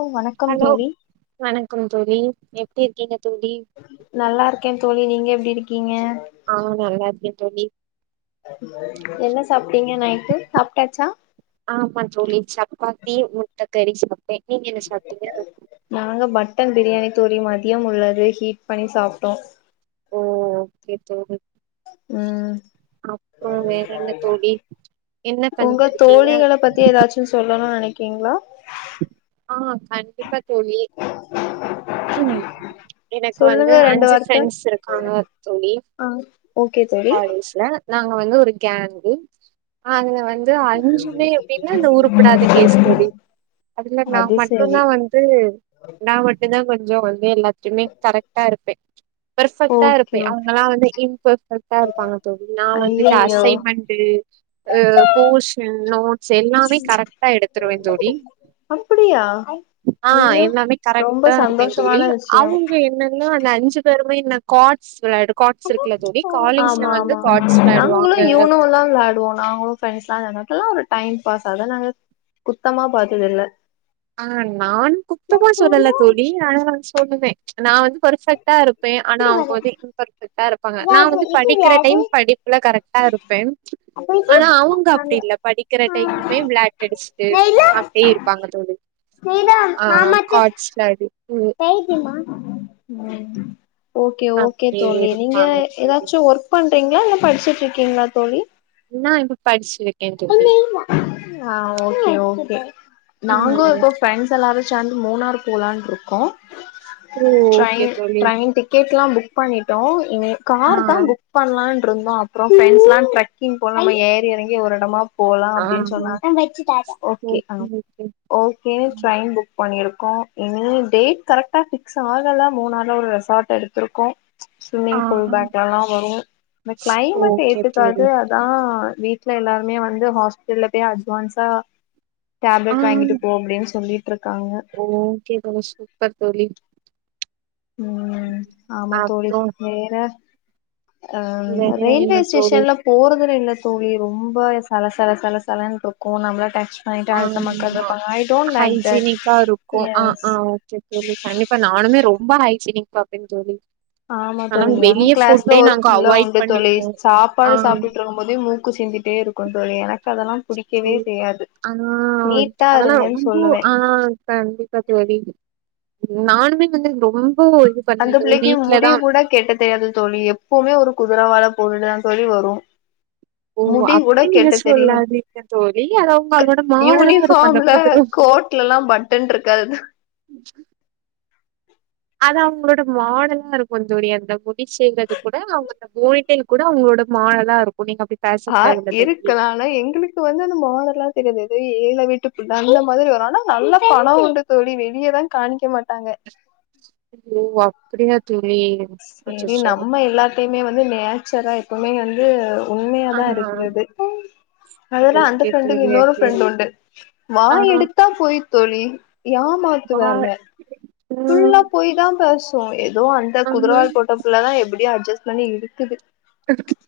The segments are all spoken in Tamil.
ஓ வணக்கம் ஹலோ தோழி வணக்கம் தோழி எப்டி இருக்கீங்க தோழி நல்லா இருக்கே தோழி நீங்க எப்டி இருக்கீங்க ஆ நல்லா இருக்கேந்தோழி என்ன சாப்ட்டீங்க நையிட்டு சாப்ட்டாச்சா ஆம்மா தோழி சப்பாத்தி முட்ட கறி சாப்ட்டே நீங்க என்ன சாப்ட்டீங்க நாங்க மட்டன் பிரியாணி தோழி மதியம் உள்ளது ஹீட் பண்ணி சாப்ட்டோ ஓ ஓகே தோழி உம் அப்றோ வேற என்ன தோழி என்ன உங்க பண்ணிட்டு இருக்கீங்க தோழிகளை பத்தி ஏதாச்சு சொல்லணுனு நெனைக்கீங்களா ஆ கண்டிப்பா தோழி எனக்கு வந்து சொல்லுங்க ரெண்டு அஞ்சு வார்த்த ப்ரெண்ட்ஸ் இருக்காங்க தோழி ஆ ஓகே தோழி காலேஜ்ல நாங்க வந்து ஒரு கேங்கு அதுல வந்து அஞ்சுமே எப்டின்னா அந்த ஊருப்படாத கேஸ் தோழி அதுல நா அது மட்டுந்தா சரி வந்து நா இப்டிதா கொஞ்ச வந்து எல்லாத்டியுமே கரெக்டா இருப்பே பெர்ஃபெக்ட்டா ஓகே இருப்பே ஓகே அவங்கல்லா வந்து இன்பெர்பெக்ட்டா இருப்பாங்க தோழி நா வந்து இந்த ஐயையோ அசைன்மெண்ட்டு போர்ஷன் நோட்ஸ் எல்லாமே கரெக்ட்டா எடுத்துருவே ஜோடி அப்படியா ஆ எல்லாமே கரெக்டா இருப்பே தோழி விஷயோ அவுங்க என்ன [unintelligible] அந்த அஞ்சி பேருமே [unintelligible] காட்ஸ் வெளையாடு ஆமா ஆமாமா காட்ஸ் ஆ நாங்களு விளையாடுவாங்க இவனு வெளாடுவோ நாங்களு [unintelligible] இதெல்லா ஒரு டைம் பாஸ் அத நாங்க குத்தமா பாத்தது இல்ல ஆ நானு குத்தமா சொல்லல தோழி ஆனா நா சொல்லுவே நா வந்து பர்ஃபெக்டா இருப்பே ஆனா அவுங்க வந்து இம்பர்ஃபெக்டா இருப்பாங்க நா வந்து படிக்கிற டைம் படி எல்லா கரெக்டா இருப்பே ஆனா அவுங்க அப்டி இல்ல படிக்கிற டைமு விளாட்டு அடிச்சுட்டு அப்டியே இருப்பாங்க தோழி ஆ காச்சல் அடிக்குது ஓகே ஓகே அப்டியே தோழி நீங்க இருப்பாங்க தோழி எதாச்சு ஒர்க் பண்றீங்களா இல்ல படிச்சிட்டு இருக்கீங்களா தோழி நா [unintelligible] படிச்சினுருக்கே ஆ ஓகே ஓகே நாங்கே ம் இப்போ ஃப்ரண்ட்ஸ் எல்லாரு சேர்ந்து மூணார் போலானு இருக்கோ ஓ ஓகே ட்ரயின் தோழி ட்ரயின் டிக்கெட் கெட்ல்லா புக் பண்ணிட்டோ இ ஆ காருதா புக் பண்லான்ருந்தோ அப்புறோ ஃப்ரெண்ட்ஸ்லா ட்ரக்கிங் போலா நம்ம ஏறி எறங்கி ஒரு எடமா போலா ஆ அப்டினு சொன்னாங்க ஓகே ம் ஓகேனு ட்ரெயின் புக் பண்ணிருக்கோ இனி டேட் கரெக்டா பிக்ஸ் ஆகல மூணார்ல ஒரு ரெசார்ட் எடுத்திருக்கோ ஆ ஸ்விம்மிங் பூல் பேக்லல்லா வரு இந்த க்ளைமேட் ஓகே ஏத்துக்காது தோழி அ தா வீட்டு்ல எல்லாருமே வந்து ஹாஸ்பிட்டல்ல பெய் அட்வான்ஸா ஆ டேப்லெட் வாங்கிட்டு போ அப்டினு சொல்லிட்டு இருக்காங்க ஓகே தோழி சூப்பர் தோழி ம் ஆமா தோழி அப்றோ வேற ஆ வேற என்ன ரயில்வே தோழி ஸ்டேஷன்ல போறதுல இல்ல தோழி ரொம்போ சல சல சல சலட்ன்டு இருக்கு நம்மளா டைம் ஆமா தட் ஹைஜினிக்கா இருக்கு ஆ எஸ் ஆ ஓகே தோழி தனி இப்ப நானுமே ரொம்ப ஹைஜீனிக் பாப்பே தோழி ஆமா ஆனா தோழி எங் வெளிய கிளாஸ்ல ஃபுட்டே ஒரு நாங்க புள்ள அவாய்ட் உண்டு தோழி பண்ணிப்போ ஆ சாப்பாடு சாப்ட்டுட்டு இருக் குபோதே மூக்கு சிந்திட்டே இருக்கு தோழி எனக் சரி அ அதா நீட்டா அதல்லா இருங்கன்னு [unintelligible] சொல்லுவே ஆ கண்டிப்பா தோழி நானுமே வந்து ரொம்போ இது பண்ணுவே தோழி வீட்லதா கேக்க தெரியாது தோழி எப்பவுமே ஒரு குதிரைவால போட்டுட்டுதா தோழி வரு ஓ முடி கூட அப்டி நீங்க கெட்ட தெரியாது சொல்லாதிங்க தோழி அத உங்களோட மாடல்லா இருக்கு அந்த குதிரை கோட்லலா பட்டன் இருக்காது [unintelligible] அது அவங்களோட மாடல்லா இருக்கு தோழி அந்த முடி செய்றது கூட அவுங்க போனிட்டையில் கூட அவங்களோட மாடல்லா இருக்கு நீங்க அப்டி ஆ பேசக்கூடாதுல்ல தோழி இருக்கலா ஆனா எங்களுக்கு க்கு வந்து அந்த மாடல்லா தெரியாது [unintelligible] ஏழ வீட்டு நல்ல மாதிரி வரு ஆனா நல்ல பணோ இருந் தோழி வெளியதா காமிக்க மாட்டாங்க ஓ அப்டியா தோழி செரி அச்சச்சோ நம்ம எல்லாத்தையுமே வந்து நேச்சரா எப்பமே வந்து ஆ உண்மையாதா இருக்குறது அதெல்லா அந்த ஓகே ஃப்ரெண்டுக்கு தோழி இன்னொரு ஓகே ஃப்ரெண்ட்டு உண்டு ஆ வாய எடுத்து த்தா போயி தோழி ஏமாத்து வா வேல ஆ ஃபுல்லா பொய் தா பேசோம் ஏதோ அந்த ஆமா. குதிரவால் போட்ட இதுலலா எப்டி அட்ஜஸ்ட் பண்ணி இருக்குது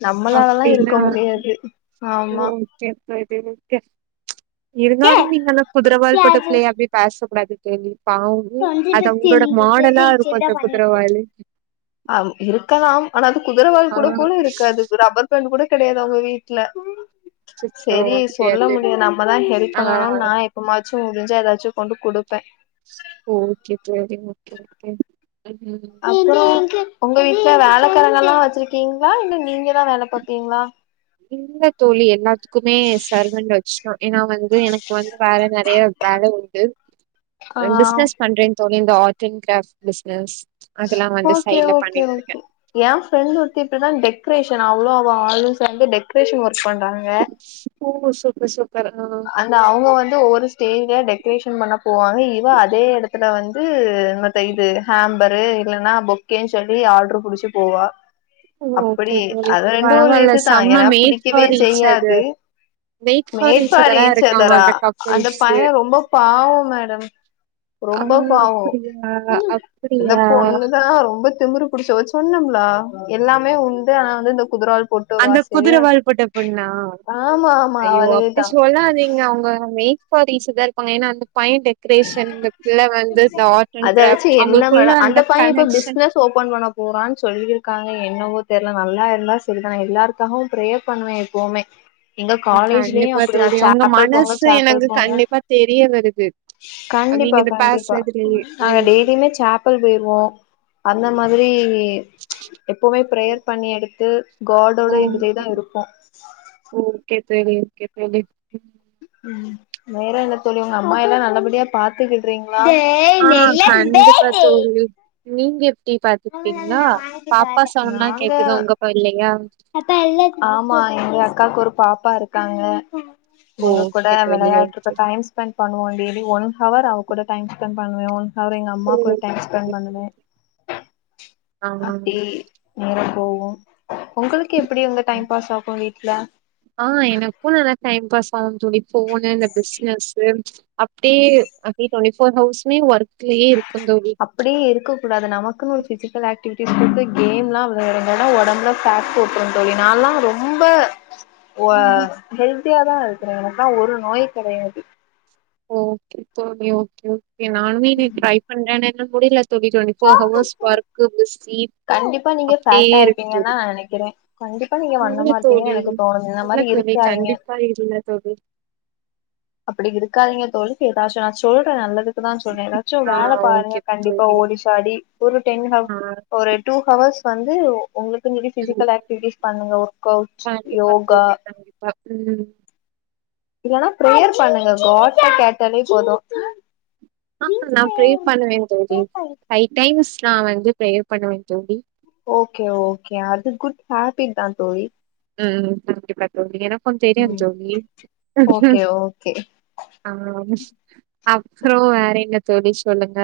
நம்மளாலல்லா அப்டின்னா இருக்க முடியாது ஆமா எப்டி இருந்தே இருந்தாலும் நீங்க குதிரவால் போட்ட அது பிள்ளையாவே அப்ப பேசக்க கூடாது தோழி பாவு அது தொன்றிபத்தி அவுங்களோட இருந்துட்டு மாடலா இருக்கும் இப்டிதா அந்த பண்ணிருக்கே குதிரவாலு ஆ இருக்கலாம் ஆனா அது குதிரவால் ஆ கூட போல இருக்காது ரப்பர் பேண்ட் கூட கெடையாது அவுங்க வீட்ல அச்சச்சோ! சேரி அப்டியா சொல்ல தோழி. முடியு நம்மதா ஹெல்ப் ஆ பண்ணணும் நா இ மாச்சும் முடுஞ்சா ஏதாச்சும் கொண்டு குடுப்பேன் ஓகே தோழி சரி ஓகே ஓகே உம் அப்பறோம் உங்க வீட்ல வேலக்காரங்கல்லா வச்சிருக்கீங்ளா இல்ல நீங்க தா வேலை பாப்பிங்ளா இல்ல தோழி எல்லாத்துக்குமே சர்வண்ட் வச்சுட்டோம் ஏன்னா வந்து எனக்கு வந்து வேலை நெறைய வேலை உண்டு ஆ பிசினஸ் பண்றேங் தோழி இந்த ஆர்ட் அண்ட் கிராப்ட் பிசினஸ் அதெல்லாம் வந்து சைட்ல பண்ணிட்டு இருக்கேன் என் ஃப்ரெண்ட் ஒருத்தி இப்டிதா டெக்ரேஷன் அவளு அவ ஆளும் சேந்து டெக்ரேஷன் ஒர்க் பண்றாங்க சூப்பர் சூப்பர் சூப்பர் ஆ அந்த அவுங்க வந்து ஒவ்வொரு ஸ்டேஜ்ல டெக்ரேஷன் பண்ண போவாங்க இவ அதே இடத்துல வந்து இது ஹேம்பரு இல்லேன்னா பொக்கேன்னு சொல்லி ஆர்ட்ரு புடிச்சு போவா ஓகே அப்டி தோழி அது ரெண்டு ஒரு பரவாயில்ல இதுதா செம்ம ஏன்னா மேக் புடிக்கவே for each other made for each each அதரா இருக்காங்க சதரா அந்த அந்த கப்புள்ஸு பையே ரொம்ப பாவம் மேடம் ஆ ரொம்ப பாவோம் அப்டியா இந்த அப்டியா பொண்ணுதா ஆ ரொம்ப திமுறு புடிச்சவ சொன்னம்லா எல்லாமே உண்டு ஆனா வந்து இந்த குதிராவால் போட்டு அந்த வருவா குதிர சரியா வால் போட்ட பொண்ணா ஆமா ஆமா ஐயோ அப்டி அவளேதா சொல்லாதாதீங்க அவங்க மே க் ஃபார் ஈச் அதரா இருக்காங்க ஏன்னா அந்த பாயிண்ட் கிரியேஷன்க்இந்தபிள்ள வந்து இந்த ஆர்ட் அண்ட் அத கிராப்ட் அவுங்களுக்குள்ள அந்த கனெக்க்ஷன் [unintelligible] ஓபன்பண்ண போறான்னு சொல்லி இருக்காங்க என்னவோ தெரியல நல்லா இருந்தா சொல்றேன் எல்லாருக்காகவும் பிரேயர் பண்ணுவே ப்பவுமே எங்க காலேஜ்லயும் கண்டிப்பா அப்டிதா தோழி உங்க சாப்பல் போங்க மனசு சாப்பல் எனக்கு போங்க கண்டிப்பா தெரிய வருது நீங்க கண்டிப்பா இந்த கண்டிப்பா பேசுறதுலயே நாங்க ம் டெய்லியுமே சாப்பல் போய்ருவோ அந்த மாதிரி இங்கே எப்பவுமே பிரேயர் பண்ணி எடுத்து காடோட இதுலே தா ஓகே இருப்போ ஓகே தோழி ஓகே தோழி உம் வேற என்ன தோழி உங்க அம்மா எல்லாம் நல்லபடியா பாத் த்துக்றீங்களா ஆ கண்டிப்பா தோழி நீங்க எப்டி பாத்துப்பீங்ளா பாப்பா சவுன்ட்லா நாங்க கேக்குது உங்க கொழந்தயா ஆமா எங்க அக்காக்கு ஒரு பாப்பா இருக்காங்க ஓ இவுங்க கூட கேக்கவில்லையா வெளையாட்டுக்கு ஓகே டைம் ஸ்பெண்ட் பண்ண வேண்டியது ஒன் ஹவர் அவ கூட டைம் ஸ்பெண்ட் பண்ணுவே அவர் எங்க அம்மா கூட டைம் ஸ்பெண்ட் பண்ணுவே ஆ அப்டி நேரோ போவும் உங்களுக்கு எப்டி வந்து டைம் பாஸ் ஆகும் வீட்ல ஆ எனக்கும் நல்லா டைம் பாஸ் ஆகும் தோழி போனு இந்த பிஸ்னஸ் அப்டியே அப்டி டுவெண்டி ஃபோர் ஹவுஸ்மே ஒர்க்லயே இருக்கு தோழி அப்டியே இருக்கக்க கூடாது நமக்குன்னு ஒரு ஃபிசிக்கல் ஆக்டிவிட்டிஸ் கேம்லா வெ இருந்தா தா ஒடம்புல ஃபேட் போட்டுருவேன் தோழி நான்லாம் ரொம்ப ஓ அ ஹெல்தியாதான் இருக்கேன் எனக்குலா ஒரு நோய் கெடையாது ஓ ஓகே சரி ஓகே ஓகே நானுமே இனி ட்ரை பண்றேன்னு ஆனா என்னால முடியல twenty twenty four hours work busy கண்டிப்பா நீங்க ஃபேட்டா இருப்பீங்கன் தா நா நெனைக்கிறேன் கண்டிப் இல்ல தோழி இல்ல தோழி இருக்காதீங்க கண்டிப்பா இல்ல தோழி அப்புடி இருக்காதீங்க தோழி எதாச்சும் நான் சொல்றேன் நல்லதுக்கு தான் சொல்றேன் எதா ச்சு ஆ வேல பாருங்க ஓகே கண்டிப்பா தோழி ஓடி சாடி ஒரு ஆ டென்ஹவ் ஒரு டூ ஹவர்ஸ் வந்து உங்களுக்குனு சொல்லி ம் பிசிக்கல் ஆக்டிவிட்டிஸ் பண்ணுங்க ஒர்க் அவுட்ஸ் கண்டிப்பா யோகா தோழி கண்டிப்பா ம் இல்லன்னா பிரேயர் பண்ணுங்க காட்டுட கேட்டாலே போது ஆ நா ப்ரெயர் பண்ணுவே தோழி ஃபைவ் டைம்ஸ் நா வந்து ப்ரெயர் பண்ணவே தோழி ஓகே ஓகே அது குட் ஹேப்பிட் தா தோழி ம் ம் கண்டிப்பா தோழி எனக்கு தெரியு ம் தோழி ஓகே ஓகே ஆ அப்றோ வேற என்ன தோழி சொல்லுங்க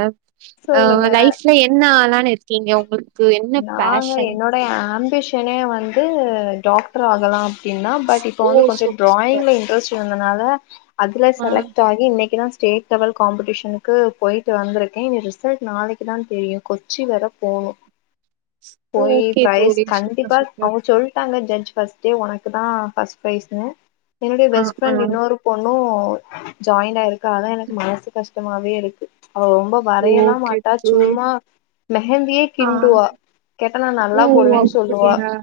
அ சொல்லுங்க லைஃப்ல என்ன ஆளான்னு இருக்கீங்க உங்ளுக்கு நாங்க என்னோடைய ஆம்பிஷனே வந்து டாக்டர் ஆகலாம் அப்டினா பட் இப்ப ஓ வந்து கொஞ்சோ சூப்பர் சூப்பர் டிராயிங்ல இன்ட்ரெஸ்ட் இருந்தனால அதுல ஆ செலக்ட் ஆகி இன்னைக்குதா ஸ்டேட் லெவல் காம்பிடிஷனுக்கு போயிட்டு வந்திருக்கே ரிசல்ட் நாளைக்கு தா தெரியு கொச்சி வேர போணும் போயி ஓகே ப்ரைஸ் தோழி சூப்பர் கண்டிப்பா சூப்பர் அவுங்க சொல்ட்டாங்க ஜட்ஜ் ஃபஸ்ட் உனக்கு தா ஃபர்ஸ்ட் பிரைஸுனு என்னுடைய ஆ பெஸ்ட் ஆ ஃப்ரெண்டு இன்னொரு பொண்ணு ஜாயிண்ட் ஆயிருக்கா அதா எனக்கு மனசு கஷ்டமாவே இருக்கு அவா ரொம்ப வரையலா ஓகே மாட்டா தோழி சும்மா மெஹந்தியே ஆ கிண்டுவா கேட்டா நா நல்லா ஓ போடுவே சொல்லுவா அப்டியா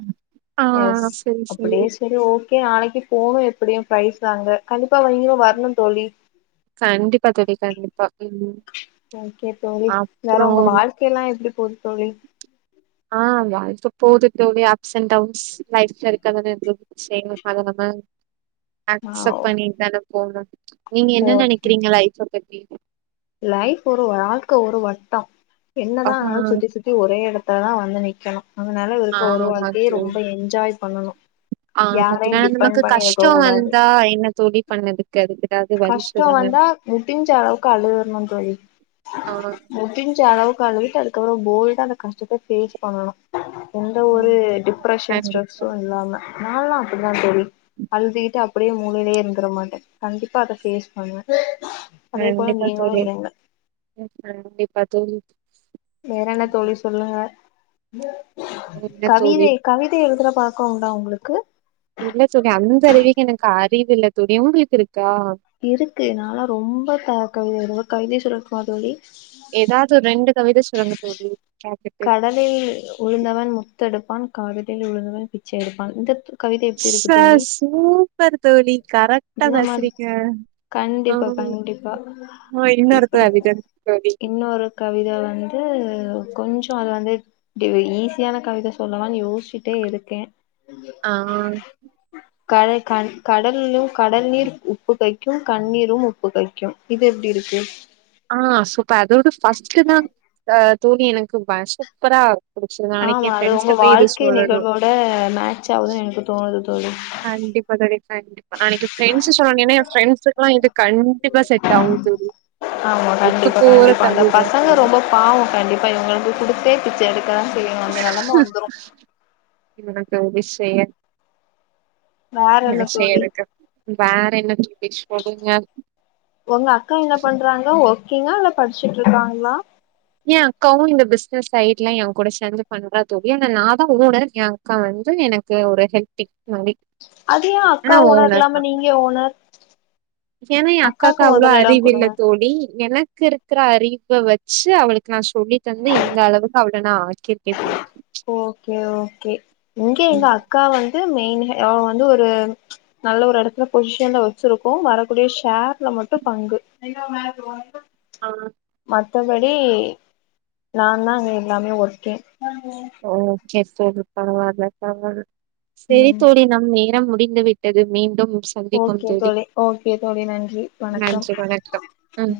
ஆ எஸ் சரி, சரி. அப்டி செரி ஓகே நாளைக்கு போவோ எப்டியு ப்ரைஸ் வாங்க கண்டிப்பா நீங்களு வரணு தோழி கண்டிப்பா தோழி கண்டிப்பா ம் ஓகே தோழி வேற உங்க அப்புறம் வாழ்க்கை எல்லா எப்டி போகுது தோழி ஆ [unintelligible] போது தோழி அப்ஸ் அண்ட் டவுன்ஸ் லைஃப்ல இருக்கது [unintelligible] சேரி [unintelligible] ஆ அக்சப்ட் பண்ணிட்டு தான போணு நீங்க என்ன ஓகே நெனைக்கிறீங்க லைஃப பத்தி லைஃப் ஒரு வாழ்க்க ஒரு வட்டோ என்ன ஆ தா ஆனாலு சுத்தி சுத்தி ஒரே எடத்துலதா வந்து நிக்கணு அதனால இருக்க ஒரு ஆமா வாழ்க்கையே ரொம்ப என்ஜாய் பண்ணனு ஆ [unintelligible] நமக்கு கஷ்டோ கூடாது வந்தா என்ன தோழி பண்ணதுக்கு அது எதாவது வழி கஷ்டோ சொல்லுங்க வந்தா முடிஞ்ச அளவுக்கு அழுதுரனு தோழி ஆ முடிஞ்ச அளவுக்கு அழுதுட்டு அதுக்கப்பறோ போல்டா அந்த கஷ்டத்த ஃபேஸ் பண்ணணு எந்த ஒரு ம். டிப்ரெஷன் கண்டிப்பா, ஸ்ட்ரெஸ்ஸு இல்லாம நா ல்லா அப்டிதா தோழி அழுதுகிட்டு அப்பிடியே மூலையிலயே இருந்துற மாட்டே கண்டிப்பா அத ஃபேஸ் பண்ணுவே அதே போல கண்டிப்பா நீங்களு தோழி இருங்க கண்டிப்பா தோழி வேற என்ன தோழி சொல்லுங்க என்ன தோழி கவிதை கவிதை எழுதுற பழ கோ உண்டா உங்களுக்கு இல்ல தோழி அந்த அளவுக்கு எனக்கு அறிவு இல்ல தோழி உங்குளுக்கு இருக்கா இருக்கு நா லான் ரொம்ப க கவித எழுதுவே ஒரு கவிதய சொல்லட்டுமா தோழி எதாது ரெண்டு கவித சொல்லுங்க தோழி கேட்டுட்டு தில் உழுந்தவன் முத்தெடுப்பான் காதலில் உழுந்தவன் பிச்சை எடுப்பான் இந்த கவிதை எப்டி ச இருக்கு தோழி சூப்பர் தோழி கரெக்டா இந்த மாரி பேசுறிங்க கண்டிப்பா கண்டிப்பா இன்னொருத்த இப்டி அதுக்கு தோழி இன்னொரு கவித வந்து கொஞ்சோ அது வந்து இப்டி ஈஸியான கவித சொல்லலானு யோசிச்சிட்டே இருக்கே ஆ கட கண் கடலு கடல் நீர் உப்பு கைக்கு கண்ணீரு உப்பு கைக்கு கு இது எப்டி இருக்கு ஆ சூப்ப அதோட ஃபஸ்ட் தா அ தோழி எனக்கு சூப்பரா பிடிசிது நாளைக்கு எ ப்ரெண்ஸ்ட்ட போய் இத சொல்லணு ட மேட்ச ஆகுதுனு எனக்கு தோணுது தோழி கண்டிப்பா தோழி கண்டிப்பா அன்னைக்கு ஃப்ரெண்ட்ஸ் சொன்னோனமே ஏ ஃப்ரண்ட்ஸ்க்லா எடு கண்டிப்பா செட் ஆவு தோழி ஆமா ஒத்து கண்டிப்பா போற கண்டிப்பா அந்த கவித பசங்க தோழி ரொம்ப பாவோ கண்டிப்பா இவங்களுக்கு குடுத்தே பிச்சை எடுக்கதா செய்வாங்க அந்த நெலம வந்துரு இன்ன தோழி செய்யா வேற என்ன என் செய்ய தோழி இருக்கு வேற என்ன தோழி சொல்லுங்க ஒங்க அக்கா என்ன பண்றாங்க ஓர்க்ங்கா இல்ல படிச்சுட்டுருக்காங்ளா ஏ அக்காவு இந்த பிசனஸ் சைட்லா ஏ கூட சேந்து பண்றா தோழி ஆன நாதா ஓனர் ஏ அ கா வந்து எனக்கு ஒரு ஹெல்ப்டிக் மாரி அது ஏ அக்கா ஓனர் இல்லாம நீங்க ஏ ஓனர் ஏனா எ அக்காக்கு அவ்ளோ மொதல் எடோ அறிவு இல்ல குடுங்க தோழி எனக்கு இருக்கிற அறிவ வச்சி அவளுக் நா சொல்லி தந்து இந்த அளவுக்கு அவள நா ஆக்கிருக்கே தோழி ஓகே ஓகே இங்க எங்க ம். அக்கா வந்து மெயின் அவ வந்து ஒரு நல்ல ஒரு எடத்துல பொசிஷன்ல வச்சிருக்கோ வரக்கூடிய ஷேர்ல மட்டு பங்கு [inaudible] ஆ மத்தபடி நா தா அங்க எல்லாமே ஒர்கிங் ஓகே தோழி பரவால்ல பரவால்ல செரி ம் தோழி நம் நேரம் முடிந்துவிட்டது மீண்டும் சந்திபோம் ஓகே தோழி ஓகே தோழி நன்றி வணக்கம் நன்றி வணக்கம் ம்